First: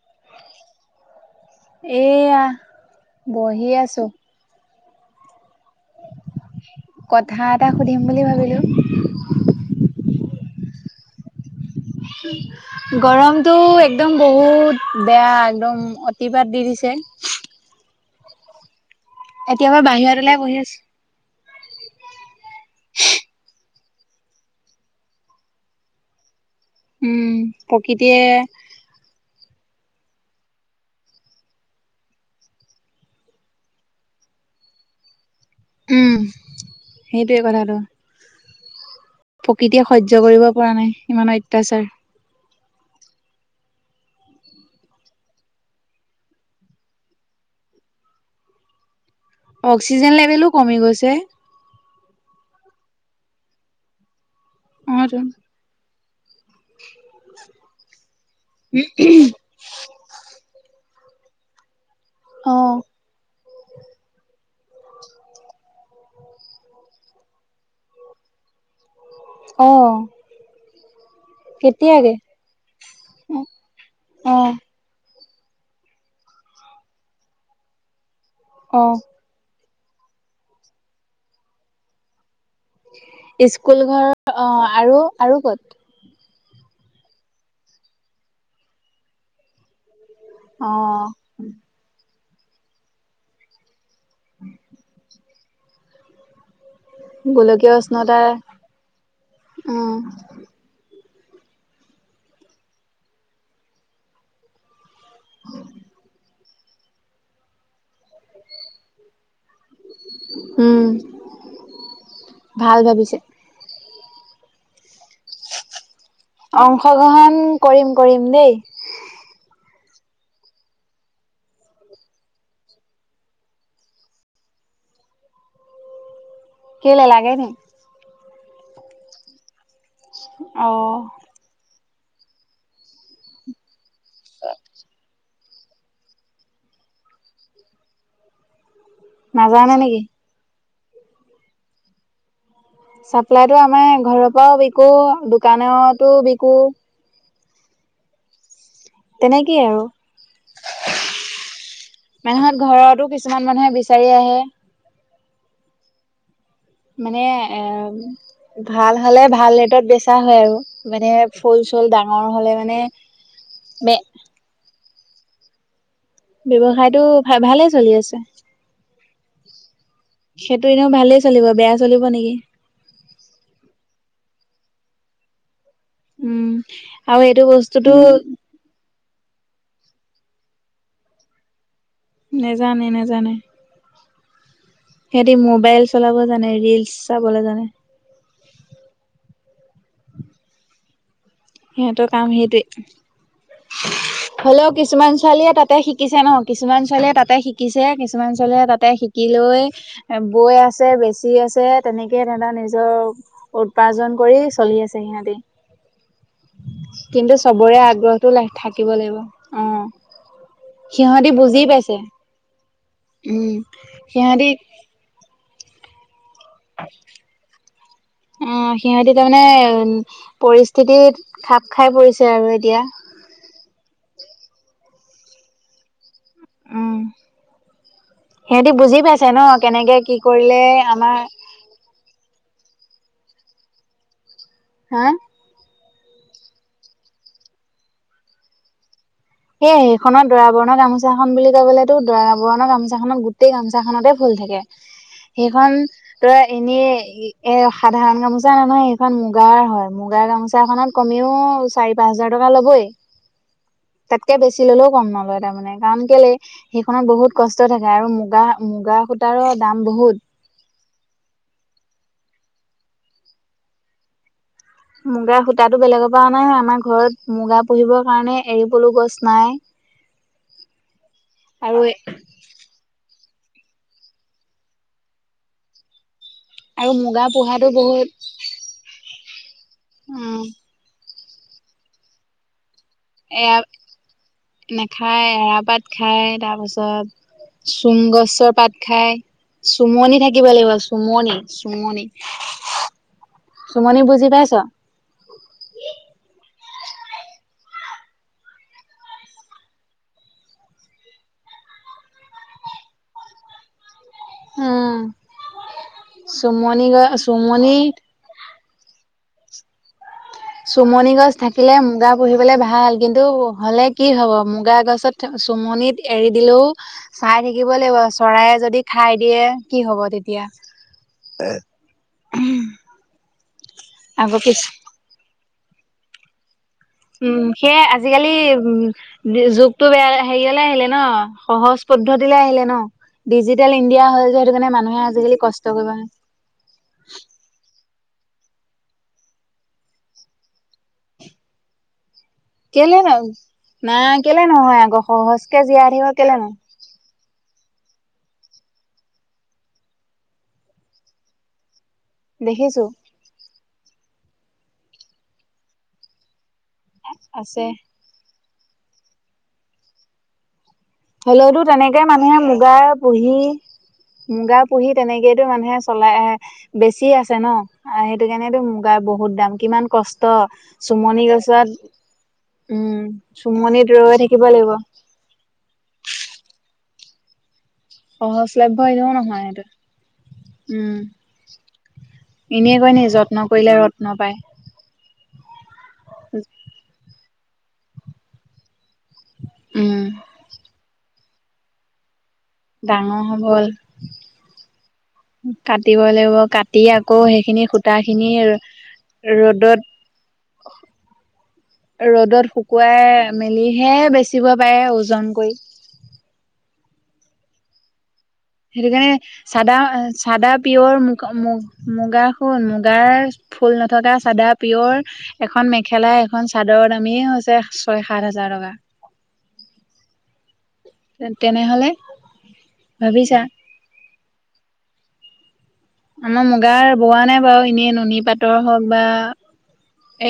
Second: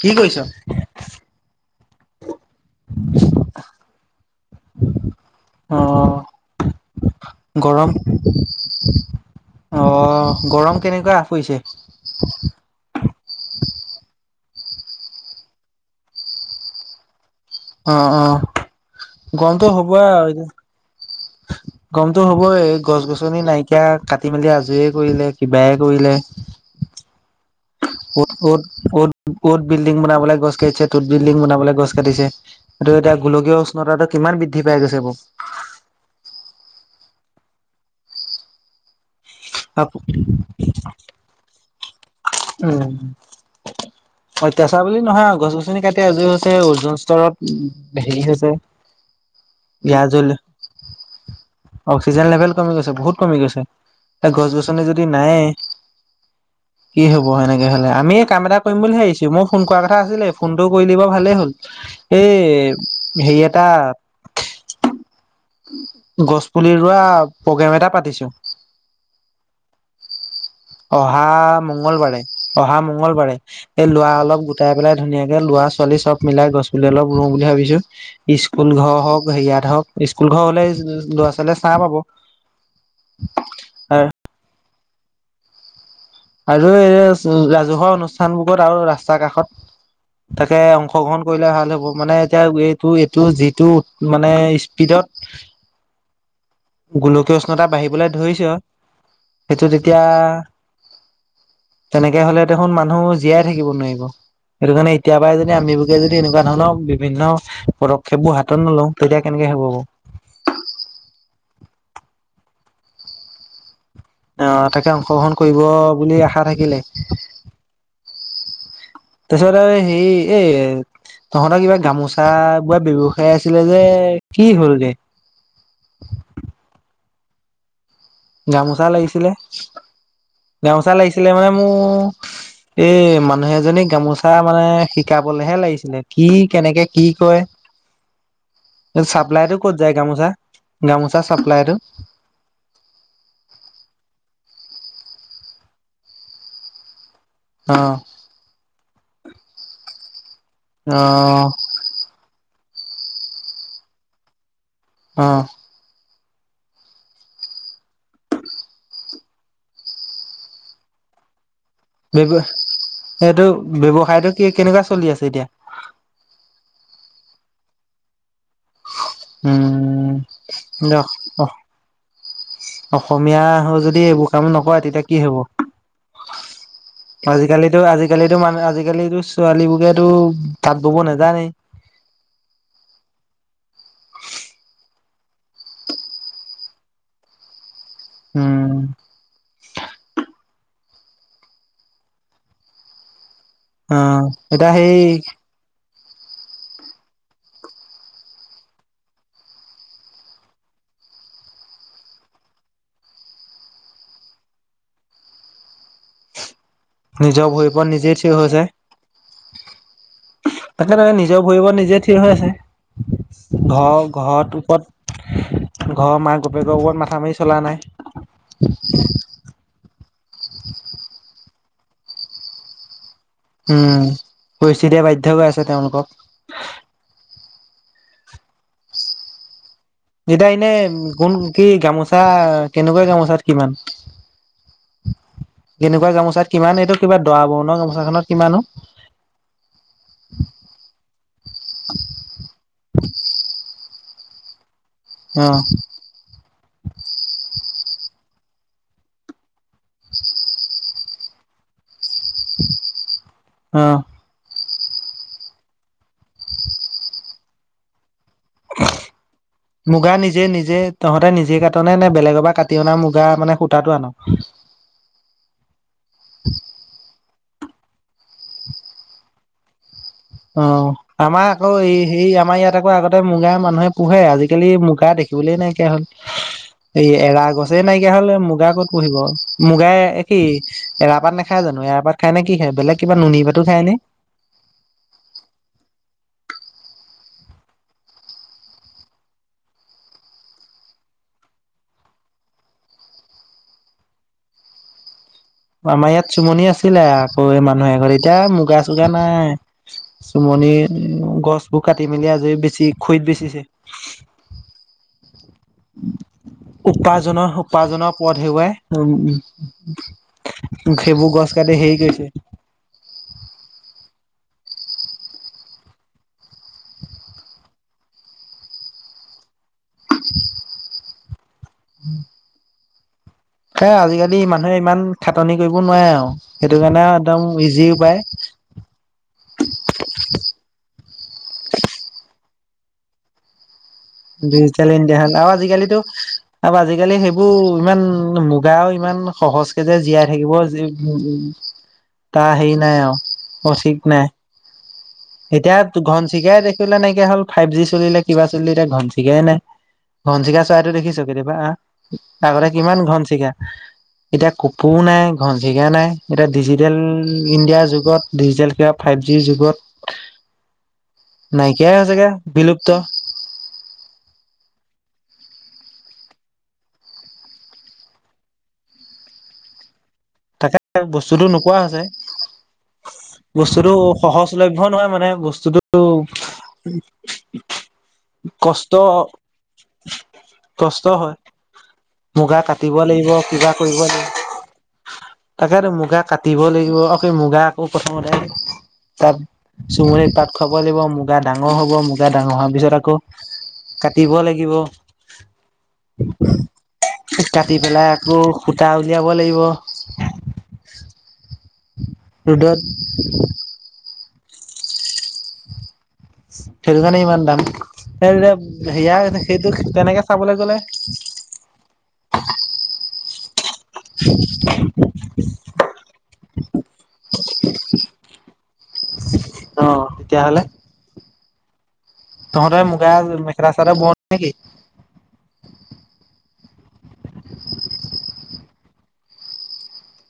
কি কৰিছ? এয়া বহি আছো। অ, কথা এটা গৰম সুধিম বুলি ভাবিলো অ। গৰম কেনেকৈ আ পৰিছে? গৰমটো একদম বহুত বেয়া একদম অতিবাদ দি দিছে। অ অ গৰমটো এতিয়া বাৰু হ'ব বাহিৰত আৰু ওলাই এনে। বহি আছো গৰমতো হ'বই গছ- গছনি নাইকিয়া কাটি মেলি আজৰি কৰিলে কিবাই কৰিলে। উম প্ৰকৃতিয়ে কত বিল্ডিং বনাবলৈ গছ কাটিছে, টোত বিল্ডিং বনাবলৈ গছ কাটিছে এতিয়া গোলকীয় উষ্ণতাটো কিমান বৃদ্ধি পাই গৈছে বৌ। উম সেইটোৱে কথাটো। প্ৰকৃতিয়ে সহ্য কৰিব পৰা নাই ইমান অত্যাচাৰ। উম। অত্যাচাৰ বুলি নহয় গছ -গছনি কাটি আজৰি হৈছে ওজন স্তৰত হেৰি হৈছে। [inaudible] ইয়াৰ অক্সিজেন লেভেলো কমি গৈছে। অক্সিজেন লেভেল কমি গৈছে বহুত কমি গৈছে। এ গছ- গছনি অ যদি তোন নাই কি হ'ব সেনেকে হলে, আমি কাম এটা কৰিম বুলি ভাবিছো মই ফোন কৰা কথা আছিলে ফোনটো কৰি দিব ভালেই হ'ল। এই অ হেৰি এটা গছ পুলি ৰোৱা প্ৰগ্ৰেম এটা পাতিছো। অঁ। অহা মঙলবাৰে, অহা মঙগলবাৰে এই লোৱা অ অলপ গোটাই পেলাই ধুনীয়াক কে লৰা -ছোৱালী চব মিলাই গছ পুলি অলপ ৰু বুলি ভাবিছো। স্কুল, অ ঘৰ হওক, হেৰিয়াত হওক স্কুল ঘৰ হলে ল'ৰা -ছোৱালীয়ে ছা পাব। স্কুল ঘৰ অ আৰু আৰু ক'ত আৰু এই ৰাজহুৱা অনুষ্ঠানবোৰত আৰু ৰাস্তা কাষত তাকে অ অংশগ্ৰহণ কৰিলে ভাল হ'ব মানে এতিয়া এইটো এইটো যিটো মানে স্পীডত গোলকীয় উষ্ণতা বাঢ়িবলৈ ধৰিছে সেইটো উম তেতিয়া তেনেকে হলে দেখোন মানুহ জীয়াই থাকিব নোৱাৰিব সেইটো কাৰণে এতিয়া পাই যদি আমি বোকে যদি এনেকুৱা ধৰণৰ বিভিন্ন পদক্ষেপ বোৰ হাতত নলওঁ তেতিয়া কেনেকে হব ক উম ভাল ভাবিছে অ তাকে অংশগ্ৰহণ কৰিব বুলি আশা থাকিলে অংশগ্ৰহণ কৰিম কৰিম দেই এ সেই এই তহঁতৰ কিবা গামোচা বোৱা ব্যৱসায় আছিলে যে কি হল দে [unintelligible] লাগে নে গামোচা লাগিছিলে অ গামোচা লাগিছিলে মানে মোৰ এ মানুহ এজনী গামোচা মানে শিকা কবলেহে লাগিছিলে কি কেনেকে কি কয় চাপ্লাইটো ক'ত নাজানে যায় নেকি গামোচা গামোচা চাপ্লাইটো চাপ্লাইতটো আমাৰ ঘৰৰ পৰাও বিকো দোকানতো বিকো আহ তেনেকেই আৰু আহ মানুহত ঘৰতো কিছুমান মানুহে বিচাৰি আহে অ মানে এ ভাল হ'লে ভাল ৰেটত বেচা হয় আৰু মানে ফুল চুল ডাঙৰ ব্যৱ হলে মানে এইটো বে ব্যৱসায়টো কেনেকুৱা চলি আছে এতিয়া ব্যৱসায়টো ভ ভালে চলি আছে। উম সেইটো এনেও ভালেই কিন্তু চলিব বেয়া চলিব নেকি অসমীয়া হ যদি হ ইবোৰ কাম নকৰে তেতিয়া কি হ'ব উম আৰু এইটো আজিকালিতো বস্তুটো আজিকালিতো মানে আজিকালিতো ছোৱালীবোৰকেতো তাত বব নাজানে নাজানে নাজানে সিহঁতি মোবাইল চলাব জানে ৰিলচ চাবলে জানে উম সিহঁতৰ কাম অ সেইটোৱেই এতিয়া হলেও সেই কিছুমান ছোৱালীয়ে তাতে শিকে শিকিছে ন কিছুমান ছোৱালীয়ে তাতে শিকিছে কিছুমান ছোৱালীয়ে তাতে শিকি লৈ বৈ আছে বেছি আছে তেনেকে তেহৰ নিজৰ উাৰ্জন কৰি চলি আছে সিহতি [unintelligible] কিন্তু নিজৰ ভৰি চবৰে ওপৰত নিজে আগ্ৰহটো থিয় হৈছে। থাকিব লাগিব আহ তাকে তাকে সিহতি নিজৰ ভৰি বুজি ওপৰত নিজে পাইছে। থিয় হৈ আছে। উম ঘৰ সিহঁতি ঘৰত ওপৰত ঘৰৰ মাক বাপেকৰ ওপৰত মাথা মাৰি চলা নাই। অ সিহতি তাৰমানে পৰিস্থিতি খাপ খাই পৰিছে আৰু এতিয়া উম পৰিস্থিতিয়ে বাধ্যয় কৰাইছে আছে তেওঁলোকক উম সিহঁতি বুজি পাইছে ন কেনেকে কি যেতিয়া কৰিলে এনে আমাৰ কোন কি গামোচা কেনেকুৱা গামোচাত কিমান হা কেনেকুৱা গামোচাত কিমান এইটো কিবা দৰা বৰণৰ গামোচাখনত কিমানো সেই সেইখননৰ দৰা বৰণৰ গামোচা খন বুলি ক'বলে তো দৰা বৰণৰ গামোচা খক গোটেই গামোচাখনতে ফু ফুল থাকে অ সেইখন ধৰা এনে এ সাধাৰণ গামোচা নহয় সেইখন মুগাৰ হয় মুগাৰ গামোচাখনত কমেও চাৰি পাঁচ হেজাৰ টকা ল'বই অ তাতকে বেছি ললেও কম নলয় তাৰমানে কাৰণ কেলে সেইখনত বহুত কষ্ট থাকে আৰু মোক মুগা নিজে নিজে তহঁতে নিজে কাটনেে নে বেলেগৰ পৰা কাটি অনা মুগা মানে সূতাটো আনক মুগাৰ সূতাটো বেলেগৰ পৰা নাই আমাৰ ঘৰত মুগা পুহিবৰ কাৰণে এৰি পলু গছ নাই অ আমাৰ আকৌ আৰু এই হে আমাৰ ইয়াত আকৌ আগতে ততে মুগাৰ মানুহে পোহে আজিকালি মুগা দেখিবলৈই নাইকিয় হ'ল। আৰু এই মুগা এৰা পোহাটো গছে বহুত নাইকিয়া হলে মুগা ক'ত পুহিব মুগাই কি উম এৰাপাত নেখায় জানো এৰাপাত খাই নে কি খে বেলেগ কিবা নুনী এৰা পাতো খাইনে [unintelligible] নাখায় এৰা পাত খায় তাৰ পাছত চুম গছৰ পাত খায়। চোমনি থাকিব লাগিব চোমনি চোমনি চুমনি বুজি পাইছ আমাৰ ইয়াত চোমনি আছিলে আকৌ মানুহ এ ঘৰত এতিয়া মুগা চুগা নাই চুমনি মনি গছবোৰ কাটি মেলি আজি বেছি খৰিত বেচিছে হম উপাৰ্জনৰ চুমনি উপাৰ্জনৰ পথ হেৱাই উ চোমনি গছ থাকিলে মুগা পুহিবলে ভাল কিন্তু হ'লে কি হব মুগা গছত চোমনিত এৰি দিলেও চাই থাকিব লাগিব চৰায় যদি খ খাই দিয়ে কি হ'ব তেতিয়া হে আকৌ আজিকালি পিছ মানুহে ইমান খাটনি কৰিব নোৱাৰে আৰু সেইটো কাৰণে একদম উম সেয়ে ইজি উপায়। আজিকালি উ যুগতটো বেয়া হেৰিয়লে আহিলে ন সহজ উন্নতিলে আহিলে ন ডিজিটেল [unintelligible] সেইটো কাৰণে ডিজিটেল মানুহে ইণ্ডিয়া খান আৰু কষ্ট আজিকালি কৰিব নাই আৰু আজিকালি সেইবোৰ ইমান [unintelligible] উ মুগাও ইমান সহজকে যে জীয়াই থাকিব তা সেই কেলে নাই ন আৰু না অচিক নাই [unintelligible] কেলে নহয় আকৌ সহজকে এতিয়া জীয়াই থাকিব কেলে ঘনচিকাই নহয় দেখিলে নাইক হ'ল ফাইভ জি চলিলে কিবা চলিলে এতিয়া ঘনচিকাই নাই ঘনচিকা চোৱাটো দিছে কেতিয়াবা আহ [unintelligible] আগতে দেখিছো কিমান ঘনচিকাা এতিয়া কুপুৰ নাই ঘনচিকাা নাই এতিয়া ডিজিটেল আছে ইণ্ডিয়াৰ যুগত ডিজিটেল কিবা ফাইভ জিৰ যুগত হলেওতো নাইকিয়াই তেনেকে হৈছেগে মানুহে মুগা বিলুপ্ত পুহি মুগা পুহি তেনেকে [unintelligible] মানুহে চলাই বেছি আছে ন সেইটো কাৰণো মুগাৰ বহুত দাম কিমান কষ্ট [unintelligible] তাকে ত চোমনি বস্তুটো গছত নোপোৱা হৈছে উম চোমনিত বস্তুটো ৰৈ থাকিব লাগিব অ সহজলভ্য কষ্ট এনেও নহয় সেইটো উম কষ্ট হয় মুগা এনেই কয় কাটিব নি লাগিব যত্ন কিবা কৰিলে কৰিব ৰত্ন পায় লাগিব [unintelligible] তাকেতেতো মুগা কাটিব লাগিব মুগা আকৌ প্ৰথমতে আহ তাত উম চুমনিত পাত খুৱাব লাগিব মুগা ডাঙৰ হব মুগ া ডাঙৰ হোৱাৰ পিছত আকৌ ডাঙৰ হবল কাটিব লাগিব কাটিব লাগিব কাটি [unintelligible] আকৌ সেইখিনি কাটি সূতা পেলাই খিনি আকৌ সূতা উলিয়াব লাগিব ৰ'দত ৰ'দত শুকুৱাই মেলিহে বেচিব পাৰে ওজন কৰি থেৰু জানে ইমান দাম সেইটো সেয়া কাৰণে সেইটো চাদা তেনেকে চাদা চাবলৈ গ'লে পিয়ৰ মুগ মু মুগা খুন মুগাৰ [unintelligible] ফুল নথকা চাদা পিয়ৰ এখন মেখেলা এখন চাদৰৰ দামেই হৈছে ছয় সাত হাজাৰ [unintelligible] [inaudible] অ তেনেহ'লে তহতে মুগা ভাবিছা মেখেলা চাদৰ বৱ নেকি আমাৰ মুগাৰ বোৱা নাই বাৰু এনেই নুনী পাটৰ হওক বা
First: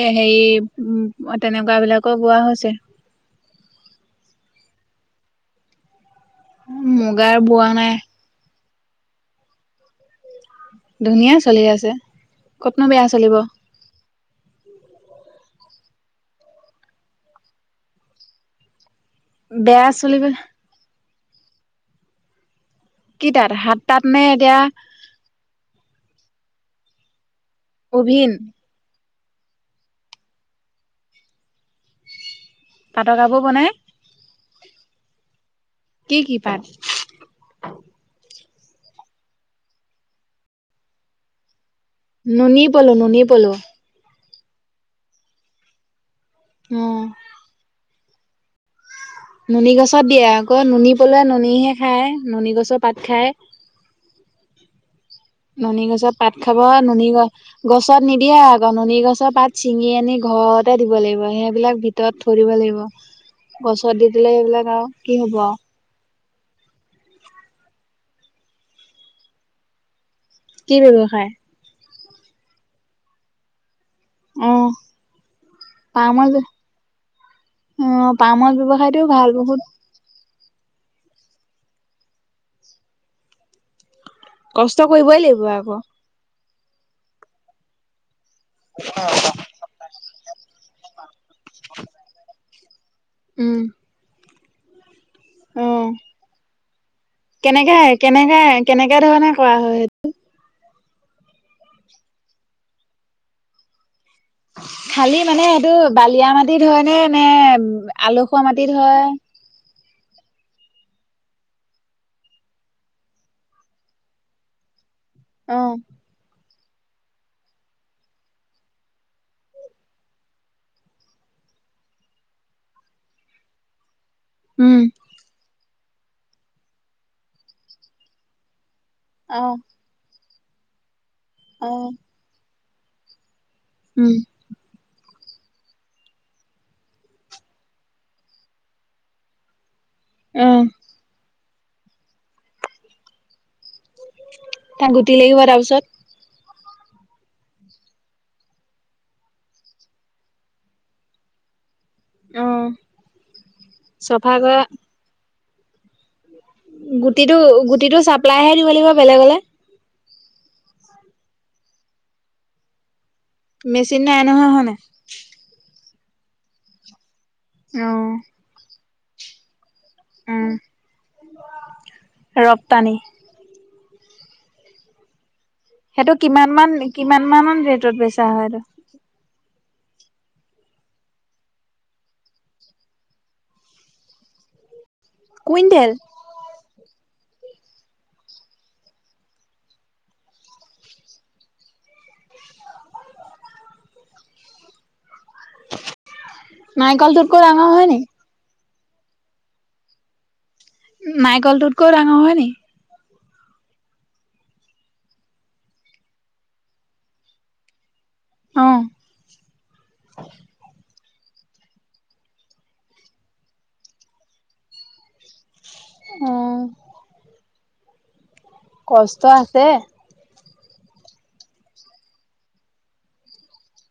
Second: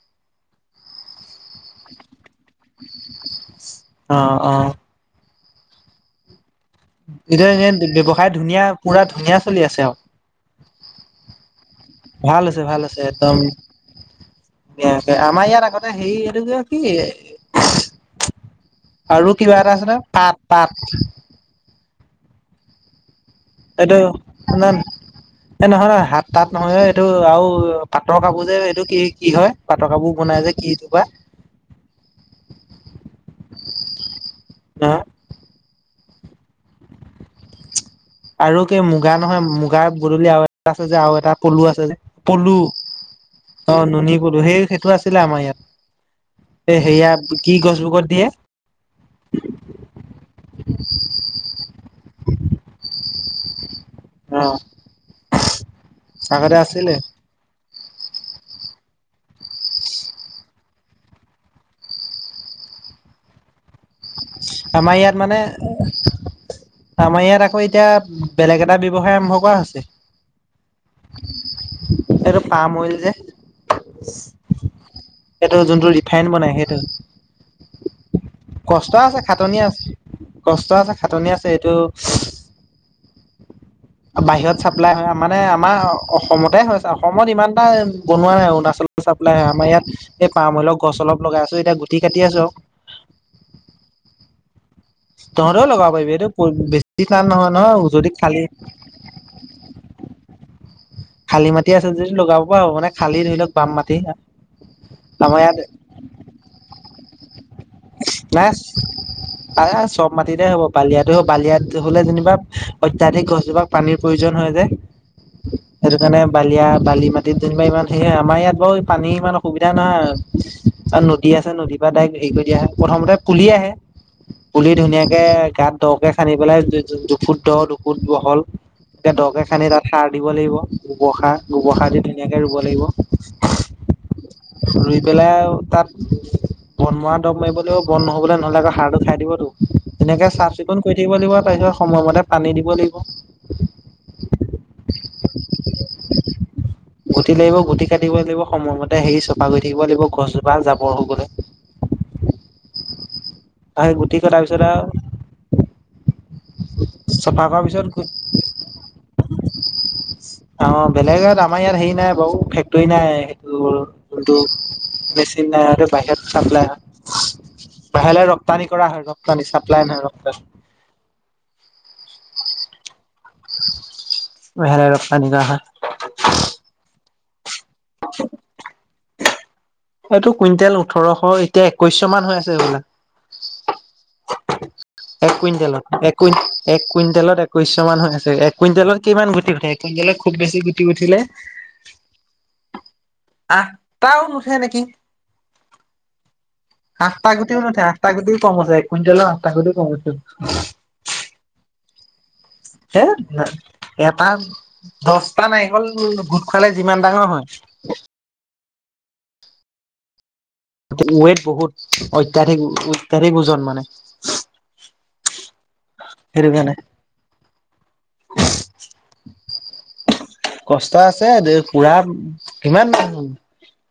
এ হেৰি তেনেকোৱ বিলাকো বোৱা হৈছে। অ অ মুগাৰ এতিয়া বোৱা এনে নাই ব্যৱসায় ধুনীয়া পুৰা ধুনীয়া চলি আছে। আও ধুনীয়া চলি আছে ভাল হৈছে ভাল ক'তনো হৈছে বেয়া চলিব। একদম আমাৰ ইয়াত আগতে হেৰি এইটো যে কি আৰু কিবা এটা বেয়া আছি নহয় চলিব পাট পাট কি তাত হাত এইটো তাত নে এতিয়া ন এ নহয় নহয় হাত তাত নহয় এইটো আৰু পাটৰ অভিন কাপোৰ যে এইটো কি কি হয় পাট কাপোৰ বনাই যে কি এইটো বা পাটৰ কাপোৰ বনাই নহয় কি কি পাট আৰু কি মুগা নহয় মুগা বদলি আৰু এটা আছে যে আৰু এটা পলু আছে পলু নুনী নুনী পলু অ নুনি বলো সেই সেইটো আছিলে আমাৰ ইয়াত অ সেয়া কি গছবগত দিয়ে নুনী গছত দিয়ে আকৌ নুনী পলুৱে নুনীহে খায় নুনী গছৰ পাত খায় অ নুনী গছৰ পাত আগতে খাব আছিলে নুনী গছ গছত নিদিয়ে আক নুনি গছৰ পাত ছিঙি আনি ঘৰতে দিব লাগিব সেইবিলাক ভিতৰত থৈ দিব লা ব গছত দি দিলে সেইবিলাক আৰু আমাৰ কি ইয়াত হ'ব মানে আৰু আমাৰ ইয়াত আকৌ এতিয়া বেলেগ এটা ব্যৱসায় আৰম্ভ কৰা হৈছে। কি ব্যৱসায়। এইটো পাম অইল যে অ সেইটো যোনটো ৰিফাইন পামৰ বনাই সেইটো। অ পামৰ কষ্ট ব্যৱসায়টোও আছে ভাল- খাটনি বহুত আছে কষ্ট আছে খাটনি আছে এইটো। বাহিৰত কষ্ট চাপ্লাই হয় কৰিবই মানে লাগিব আকৌ আমাৰ অসমতে হয় অসমত ইমান এটা বনোৱা নাই অৰুণাচলৰ চাপ্লাই আমাৰ ইয়াত এই পাৰমূলক গছ অলপ লগাই আছো। এতিয়া গুটি কাটি আছো আৰু উম তহঁতেও অ লগাব পাৰিবি এইটো বেছি টান নহয় নহয় কেনেকে যদি কেনেকে খালি কেনেকে ধৰণে কৰা হয় সে হয় খালী মাটি আছে যদি লগাব পৰা হব মানে খালি ধৰি লওক বাম মাটি খালি আমাৰ মানে ইয়াত সেইটো বালিয়া মাটিত হয় নে নে। উ আলসুৱা নাই মাটিত হয়। চব মাটিতে হ'ব বালিয়াতো হ বালিয়াত হলে যেনিবা অত্যাধিক গছজোপাক পানীৰ প্ৰয়োজন হয়। যে অ সেইটো কাৰণে বা লিয়া বালি মাটিত যেনিবা ইমান সেইয়া আমাৰ ইয়াত বাৰু পানী ইমান অসুবিধা নাই। আৰু নদী আছে নদীৰ পৰা ডাইক হেৰি কৰি আহে প্ৰথমতে পুলি আহে পুলি উম, ধুনীয়াকে গাত দকে খান্দি পেলাই দুফুট দ দুফুট বহল তে অ দকে খানি তাত সাৰ দিব লাগিব গোবৰ অ গোবৰ সাৰ দি ধুনীয়াকে ৰুব লাগিব উম বেলাও তাত বন মোৱা দৰৱ মাৰিবলৈও বন নহ'বলৈ নহ'লে আকৌ সাৰটো খাই দিবতো। এনেকে অ চাফ চিকুণ কৰি থাকিব লাগিব তাৰপিছত সময়মতে পানী দিব লাগিব। তাত গুটি লাগিব তাৰপিছত উ গুটি লাগিব গুটি কাটিব লাগিব সময়মতে হেৰি চপা গৈ থাকিব লাগিব গছজোপা জাবৰ হৈ গলে। উম তে গুটি কটা পিছত আও গুটিটো গুটিটো চাপ্লাইহে দিব লাগিব বেলেগলে অ বেলেগাত আমাৰ ইয়াত হেৰি নাই বাৰু ফেক্টৰী নাই সেইটো মেচিন নাই নহয় হয় নাই যোনটো মেচিন নাই বাহিৰত চাপ্লাই হয়। আহ বাহিৰলৈ ৰপ্তানি কৰা হয় ৰপ্তানী চাপ্লাই নহ ৰান ৰপ্তানি মলে ৰ পা নি গা সেইটো কিমান মান কিমান মান ৰেটত বেচা হয়টো এইটো কুইণ্টেল ওঠৰশ এতিয়া একৈশশ মান হৈ আছে বোলে। এক কুইণ্টেল? কুইণ্টেলত এক কুইন্ট এক কুইণ্টেলত একৈশ মান হৈ আছে এক কুইণ্টেলত কিমান গুটি উঠে কুইণ্টেলত খুব বেছি গুটি উঠিলে। [inaudible] আহ তাও নুঠে নেকি। আঠটা নাৰিকলটোতকৈ গুটিও ডাঙৰ নাথে হয় নি? আঠটা গুটিও কমছে- কসা কচ নাৰিকলটোতকৈও ডাঙৰ হয় নেকি? [inaudible] দহটা নাৰিকল গোট খোৱালে যিমান ডাঙৰ হয়। অঁ ৱেত বহুত অত্যাধিক অত্যাধিক ওজন মানে সেইটো অ', কাৰণে কষ্ট আছে কষ্ট আছে দে পুৰা কিমান?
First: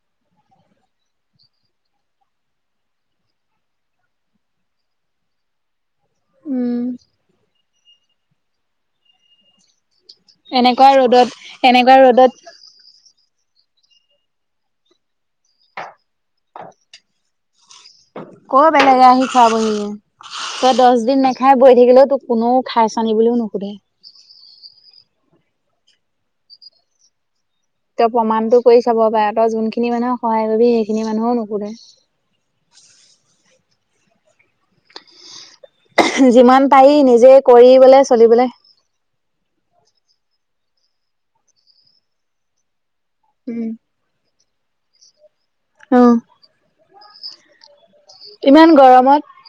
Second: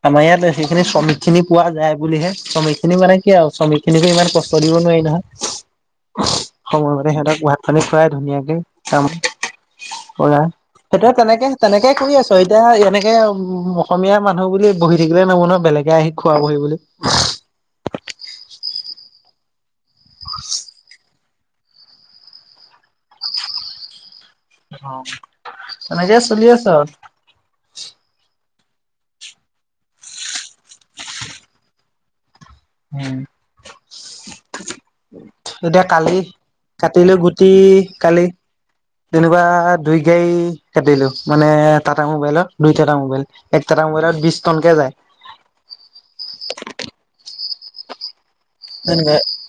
আমাৰ ইয়াত সেইখিনি শ্ৰমিক খিনি পোৱা যায় বুলিহে শ্ৰমিক খিনি মানে কি আৰু শ্ৰমিক খিনিকো ইমান কষ্ট দিব হোৱাই নহয় উম, সময়মতে সিহঁতক ভাত পানী খুৱাই ধুনীয়াকে চাম কৰা এনেকুৱা সেইটোৱে ৰ'দত তেনেকে তেনেকে এনেকুৱা কৰি ৰ'দত আছো এতিয়া এনেকে উ অসমীয়া মানুহ বুলি বহি থাকিলে নব নহয় বেলেগে আহি খোৱা বহি বুলি ক বেলেগে আহি চাবহি তই দহ দিন ন খাই বৈ থাকিলেও তোক কোনেও খাইছ নী বুলিও নু সুধে তেনেক চলি আছ তেওঁ প্ৰমাণটো কৰি চাব পাৰে তই যোনখিনি মানুহে সহায় কৰিবি সেইখিনি মানুহেও নুকুৰে উম। এতিয়া কালি যিমান পাৰি কাটিলৈ নিজে গুটি কৰি পেলাই কালি চলিবলে তেনেকুৱা দুই গাড় কাটিলো মানে টাটা মোবাইলত দুই টাটা মোবাইল এক উম। টাটা মোবাইলত বিশ টনকে যায় আহ ননগ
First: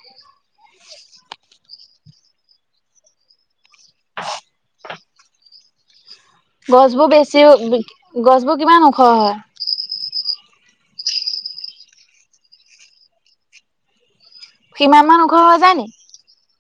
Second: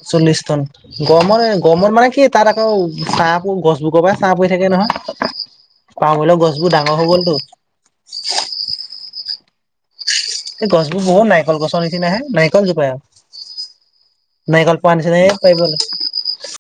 চলিছ্তন গৰমৰ গৰমত মানে কি তাত আকৌ চাহ গছবোৰৰ পৰা চাহ পৰি থাকে নহয় পওঁ হৰিলেও গছবোৰ ডাঙৰ হৈ গ'লতো গছবোৰ কিমান ওখ হয় এই গছবোৰ বহুত নাৰিকল গছৰ নিচিনা হে নাৰিকল জোপাই আৰু নাৰিকল পৰা সিমান মান ওখ নিচিনাকে হৈ যায় নি? পৰিছে